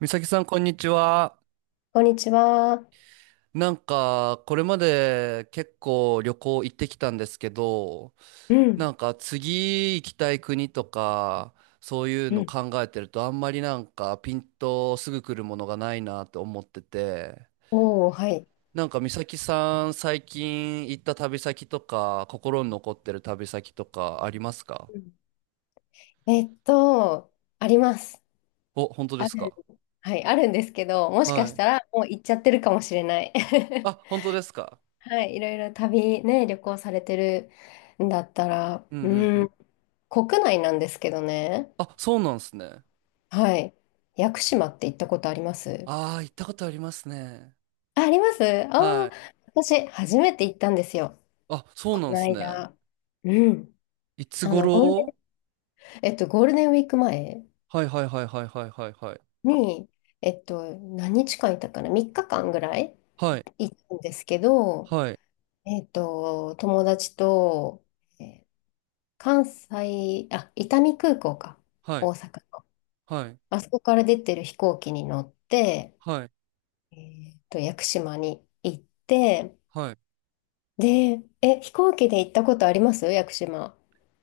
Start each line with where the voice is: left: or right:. right: 美咲さん、こんにちは。
left: こんにちは。
right: なんか、これまで結構旅行行ってきたんですけど、
left: うん、
right: なんか次行きたい国とか、そういう
left: う
right: の
left: ん、
right: 考えてると、あんまりなんかピンとすぐ来るものがないなって思ってて、
left: おお、はい。
right: なんか美咲さん、最近行った旅先とか、心に残ってる旅先とかありますか？
left: うん。えっと、あります。
right: お、本当で
left: あ
right: す
left: る、
right: か？
left: はい、あるんですけど、もしか
right: は
left: し
right: い。
left: たらもう行っちゃってるかもしれない。
right: あ、本当ですか？
left: はい、いろいろ旅行されてるんだったら、
right: うんうんう
left: う
right: ん。
left: ん、国内なんですけどね。
right: あ、そうなんですね。
left: はい。屋久島って行ったことあります？
right: ああ、行ったことありますね。
left: あ、ありますあ
right: は
left: あ、
right: い
left: 私、初めて行ったんですよ。
right: あ、そう
left: こ
right: なん
left: の
right: すね。
left: 間。うん。
right: いつ
left: あの、ゴールデ
right: 頃？
left: ン、ゴールデンウィーク前
right: はいはいはいはいはいはいはい。
left: に、何日間いたかな？ 3 日間ぐらい
right: はい、
left: いたんですけど、
right: はい、
left: 友達と、えー関西、あ、伊丹空港か、
right: はい、
left: 大阪の。
right: はい、
left: あそこから出てる飛行機に乗って、
right: はい、
left: 屋久島に行って、
right: はい。
left: で、飛行機で行ったことあります、屋久島？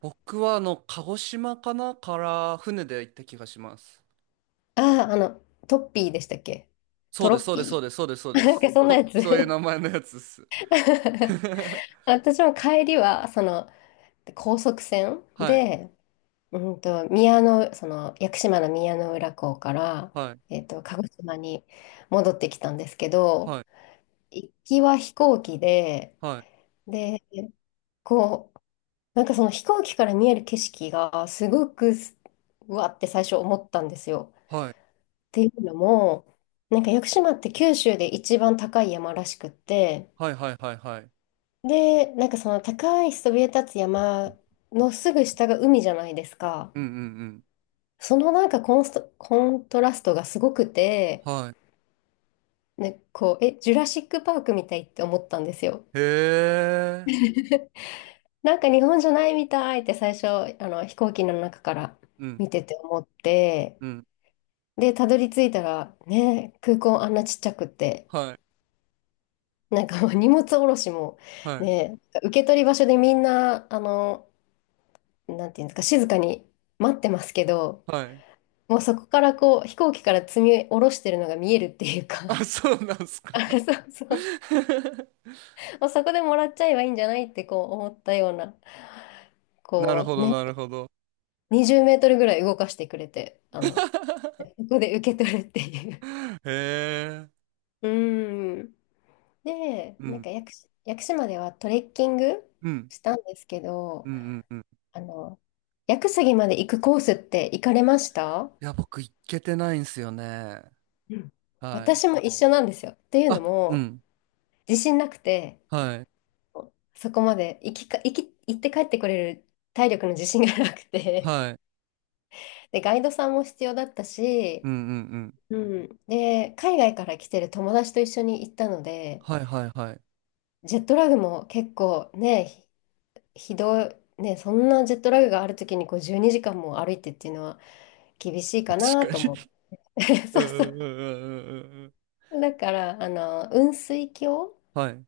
right: 僕は鹿児島かなから船で行った気がします。
left: ああ、トッピーでしたっけ？
right: そ
left: ト
right: うで
left: ロ
right: す、
left: ッ
right: そうです、そう
left: ピ
right: です、そうです、そう
left: ー。
right: で
left: なん
right: す。
left: かそんなや
right: と、
left: つ。
right: そういう名前のやつです。
left: 私も帰りは、で高速船
right: はい、
left: で、宮の、その、屋久島の宮の浦港から、
right: はい、
left: 鹿児島に戻ってきたんですけ
right: は
left: ど、
right: い、
left: 行きは飛行機で、
right: はい、
left: で、こう、なんかその飛行機から見える景色が、すごくうわって最初思ったんですよ。
right: はい、
left: っていうのも、なんか屋久島って九州で一番高い山らしくって、
right: はい、はい、はい、はい。
left: で、なんかその高いそびえ立つ山のすぐ下が海じゃないですか。
right: うんうんうん。
left: そのなんかコントラストがすごくて、
right: はい。
left: ね、こう、ジュラシックパークみたいって思ったんですよ。
right: へえ。
left: なんか日本じゃないみたいって最初、あの飛行機の中から
right: うん、
left: 見てて思って、
right: うん。
left: で、たどり着いたら、ね、空港あんなちっちゃくって、
right: はい、
left: なんかもう 荷物下ろしも、
right: はい、
left: ね、受け取り場所でみんな、なんていうんですか、静かに待ってますけど、
right: はい。
left: もうそこからこう、飛行機から積み下ろしてるのが見えるっていうか、
right: あ、そうなんす か。
left: あ、そうそう。もうそこでもらっちゃえばいいんじゃないってこう思ったような、
right: なる
left: こ
right: ほ
left: う
right: ど、
left: ね、
right: なるほど。
left: 20メートルぐらい動かしてくれて、そ こで受け取るっていう。
right: へえ。
left: うん。で、
right: う
left: なん
right: ん。
left: か屋久島ではトレッキング
right: うん。
left: したんですけ
right: う
left: ど、
right: んうんうん。い
left: あの、屋久杉まで行くコースって行かれました？
right: や、僕、行けてないんすよね。
left: うん、
right: はい。
left: 私も一緒なんですよ。っていうの
right: あ、う
left: も、
right: ん。
left: 自信なくて、
right: はい。
left: そこまで行きか、行き、行って帰ってこれる体力の自信がなくて、
right: はい。
left: で、ガイドさんも必要だったし、
right: うんうんうん。
left: うん。で、海外から来てる友達と一緒に行ったので、
right: はいはいはい。
left: ジェットラグも結構ね、ひどい、ね、そんなジェットラグがある時にこう12時間も歩いてっていうのは厳しいか な
right: 確
left: と
right: か
left: 思っ
right: に。
left: て。
right: う
left: そうそ
right: ん
left: う。
right: うんうんうんうんうん。
left: だから、雲水峡
right: はい。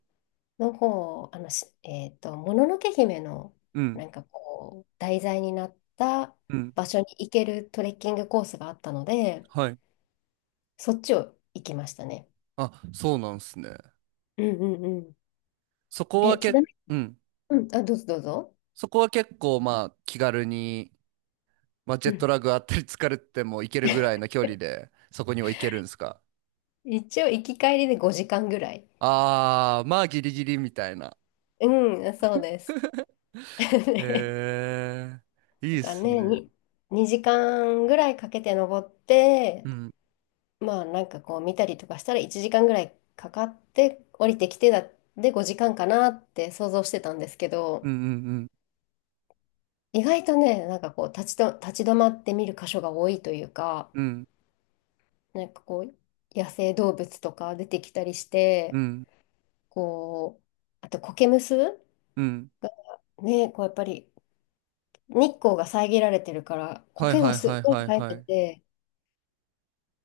left: の方、あの、しえっと、もののけ姫の
right: うん。
left: なんかこう、題材になった
right: うん。
left: 場所に行けるトレッキングコースがあったので、
right: はい。
left: そっちを行きましたね。
right: あ、そうなんすね。
left: うんうんうん。
right: そこは
left: ちな
right: け、
left: み
right: うん。
left: に、うん、あ、どうぞどうぞ。
right: そこは結構、まあ、気軽に、まあ、ジ
left: う
right: ェット
left: ん。
right: ラグあったり疲れても行けるぐらいの距離で、そこには行けるんですか？
left: 一応、行き帰りで5時間ぐらい。
right: ああー、まあ、ギリギリみたいな。
left: うん、そうです。ね、
right: ええ、い
left: だ
right: いっ
left: から
right: す
left: ね、
right: ね。
left: 2時間ぐらいかけて登っ
right: う
left: て、
right: ん、
left: まあなんかこう見たりとかしたら1時間ぐらいかかって降りてきてで5時間かなって想像してたんですけど、
right: うん、うん、
left: 意外とね、なんかこう立ち止まって見る箇所が多いというか、
right: うん、
left: なんかこう野生動物とか出てきたりし
right: う
left: て、
right: ん、
left: こう、あと苔むす
right: うん。
left: がね、こうやっぱり日光が遮られてるから、
right: はい
left: 苔
right: は
left: が
right: い
left: す
right: は
left: っ
right: い
left: ごい
right: はい
left: 生え
right: は
left: て
right: い。
left: て、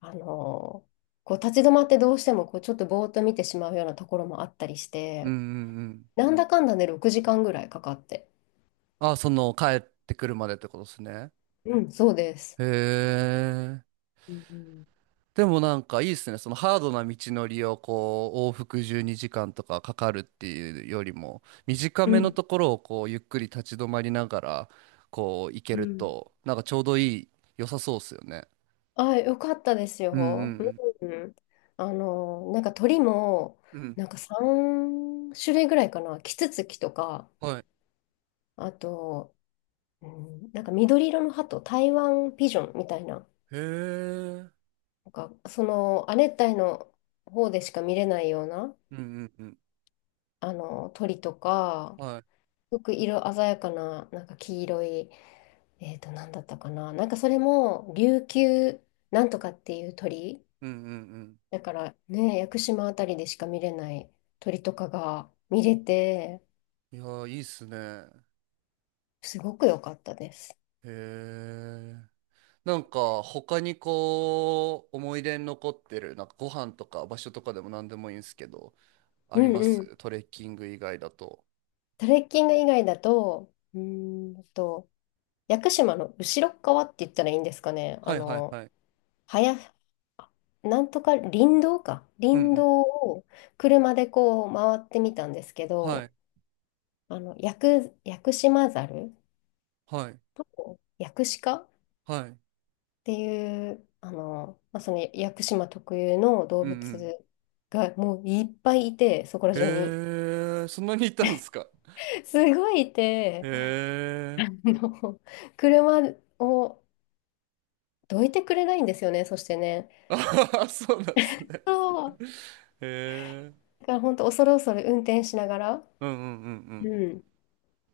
left: あのーこう立ち止まってどうしてもこうちょっとぼーっと見てしまうようなところもあったりし
right: うん、う
left: て、
right: ん、うん。
left: なんだかんだね、6時間ぐらいかかって。
right: あ、その、帰ってくるまでってことですね。
left: うん、そうです。
right: へえ。
left: うん
right: でもなんかいいっすね。そのハードな道のりをこう、往復12時間とかかかるっていうよりも、短
left: う
right: めの
left: ん。
right: ところをこう、ゆっくり立ち止まりながら、こう、行け
left: う
right: る
left: ん。
right: と、なんかちょうどいい、良さそうっすよね。
left: あ、よかったです
right: うん
left: よ。
right: うん
left: うん。なんか鳥も、
right: うん。うん。
left: なんか3種類ぐらいかな、キツツキとか、
right: はい。
left: あと、うん、なんか緑色の鳩、台湾ピジョンみたいな、
right: へえ。
left: なんかその亜熱帯の方でしか見れないような
right: うんうんうん。
left: あの鳥とか、
right: はい。
left: すごく色鮮やかな、なんか黄色い、なんだったかな、なんかそれも琉球なんとかっていう鳥、
right: うんうん
left: だからね、屋久島あたりでしか見れない鳥とかが見れて、
right: うん。いやー、いいっすね。
left: すごく良かったです。
right: へえ。なんか、他にこう、思い出に残ってる、なんかご飯とか場所とかでも何でもいいんすけど、あ
left: う
right: り
left: ん
right: ま
left: うん。
right: す？トレッキング以外だと。
left: トレッキング以外だと、屋久島の後ろっ側って言ったらいいんですかね。
right: はいはいはい。
left: はや、なんとか林道か。
right: うんう
left: 林
right: ん。
left: 道を車でこう回ってみたんですけ
right: は
left: ど、
right: い。
left: 屋久島ザル
right: はい。
left: と屋久鹿っ
right: はい。
left: ていう、まあ、その屋久島特有の動
right: うんうん。
left: 物がもういっぱいいて、そこら中に。
right: へえ、そんなにいたんですか？
left: すごいい
right: へ
left: て、
right: え。
left: あの、車をどいてくれないんですよね、そしてね。
right: あはは、そうなんですね。
left: そう、
right: へえ。
left: だから本当恐る恐る運転しながら、
right: うんうんうん
left: うん。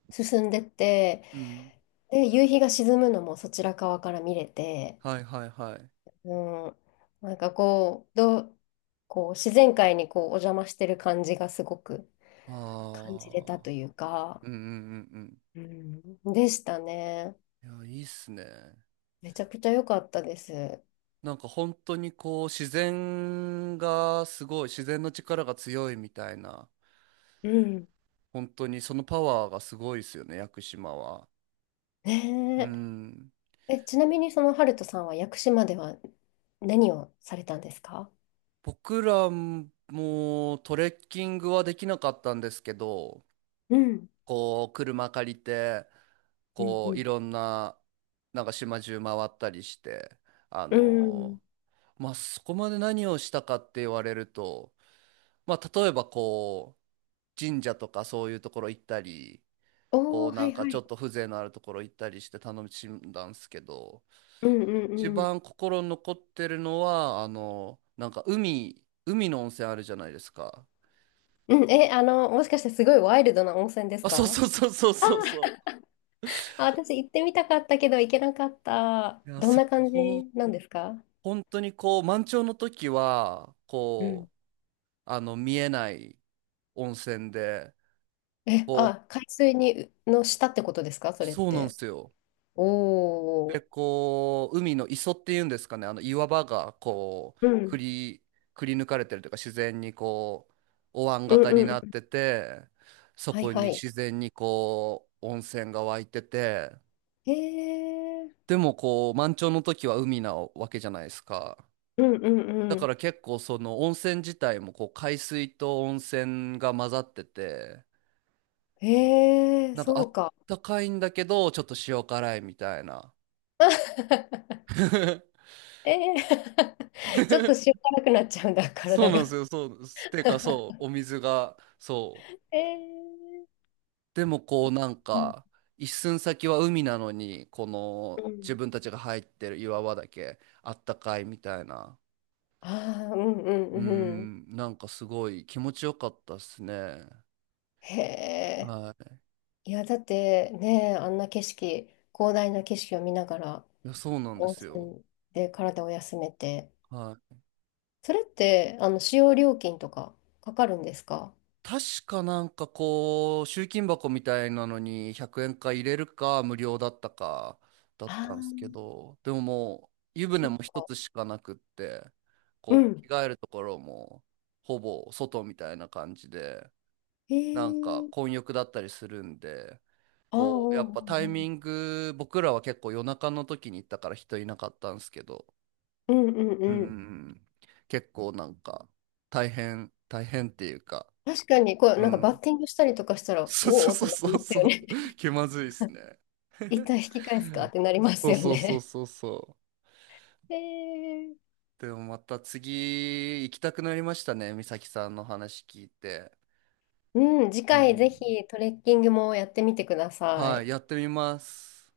left: 進んでって、
right: うん。うん。
left: で、夕日が沈むのもそちら側から見れて、
right: はいはいはい。
left: うん、なんかこう、こう自然界にこうお邪魔してる感じがすごく感じれたと
right: ああ。
left: いうか、
right: うんうんうん
left: うん、でしたね。
right: うん。いや、いいっすね。
left: めちゃくちゃ良かったです。
right: なんか本当にこう自然がすごい、自然の力が強いみたいな、
left: うん。
right: 本当にそのパワーがすごいですよね、屋久島は。う
left: ね
right: ん。
left: え、ちなみにそのハルトさんは屋久島では何をされたんですか？
right: 僕らもトレッキングはできなかったんですけど、
left: うん。
right: こう車借りて、
left: うんう
right: こうい
left: ん。
right: ろんな、なんか島中回ったりして、あ
left: う
right: の
left: ん。
right: まあそこまで何をしたかって言われると、まあ例えばこう、神社とかそういうところ行ったり、こ
left: お
right: う
left: ー、は
right: なん
left: い
right: か
left: は
right: ちょ
left: い。
right: っと風情のあるところ行ったりして楽しんだんですけど、
left: うんう
right: 一
left: んうん。
right: 番心に残ってるのは、なんか海の温泉あるじゃないですか。
left: うん、え、あの、もしかしてすごいワイルドな温泉です
right: あ、そう
left: か？
right: そうそうそうそうそ
left: あ、私行ってみたかったけど行けなかった。
right: う。いや、
left: どん
right: そ
left: な感じ
right: こ、
left: なんですか？
right: 本当にこう、満潮の時は、
left: う
right: こ
left: ん。
right: う、見えない温泉で、こ
left: あ、海水に、の下ってことですか、
right: う、
left: それっ
right: そうなんで
left: て？
right: すよ。
left: お
right: で、
left: お、
right: こう、海の磯っていうんですかね、あの岩場がこう、くり抜かれてるというか、自然にこう、お椀
left: うん
right: 型
left: う
right: に
left: んうん
right: なっ
left: うん。
right: てて、そ
left: はい
right: こ
left: は
right: に
left: い。
right: 自然にこう、温泉が湧いてて、
left: へえ。
right: でもこう、満潮の時は海なわけじゃないですか。
left: うんうん
right: だ
left: う
right: か
left: ん。
right: ら結構その温泉自体もこう、海水と温泉が混ざってて、
left: へえ、
right: なんかあ
left: そう
right: っ
left: か。
right: たかいんだけど、ちょっと塩辛いみたいな。
left: ええ。ちょっと塩辛くなっちゃうんだ、
right: そう
left: 体
right: な
left: が。
right: んですよ。そう。てか、そう。お水が、そう。
left: ええ。
right: でも、こう、なん
left: うん
right: か、一寸先は海なのに、この、
left: う
right: 自
left: ん、
right: 分たちが入ってる岩場だけ、あったかいみたいな。
left: ああ、うんうん
right: う
left: うん。
right: ん、なんかすごい気持ちよかったっすね。
left: へえ。
right: はい。
left: いや、だってね、あんな景色、広大な景色を見ながら、
right: いや、そうなんで
left: 温
right: すよ。
left: 泉で体を休めて、
right: はい。
left: それって、使用料金とかかかるんですか？
right: 確かなんかこう、集金箱みたいなのに100円か入れるか無料だったかだっ
left: あ
right: た
left: あ
right: んですけ
left: ー、
right: ど、でももう湯船
left: そっ
right: も一
left: か。
right: つしかなくって、
left: う
right: こ
left: ん。
right: う着替えるところもほぼ外みたいな感じで、
left: へ
right: なんか
left: え。
right: 混浴だったりするんで、
left: ああ、
right: こうやっ
left: う
right: ぱタイミ
left: ん
right: ング、僕らは結構夜中の時に行ったから人いなかったんですけど、
left: うんうん。う
right: うんうん
left: んうん、
right: うん、結構なんか大変、大変っていうか、
left: 確かに、こう、
right: う
left: なんかバッ
right: ん
left: ティングしたりとかしたら、
right: そう
left: おおっ
right: そ
left: て
right: う
left: な
right: そう
left: り
right: そう
left: ます
right: そ
left: よ
right: う。
left: ね。
right: 気まずいっす ね。
left: 一旦引き返すかってなりま
right: そ
left: す
right: う
left: よ
right: そうそう
left: ね。
right: そうそ
left: へえ。
right: う。でもまた次行きたくなりましたね。美咲さんの話聞いて。
left: うん、次
right: う
left: 回ぜ
right: ん。
left: ひトレッキングもやってみてくださ
right: はい、
left: い。
right: やってみます。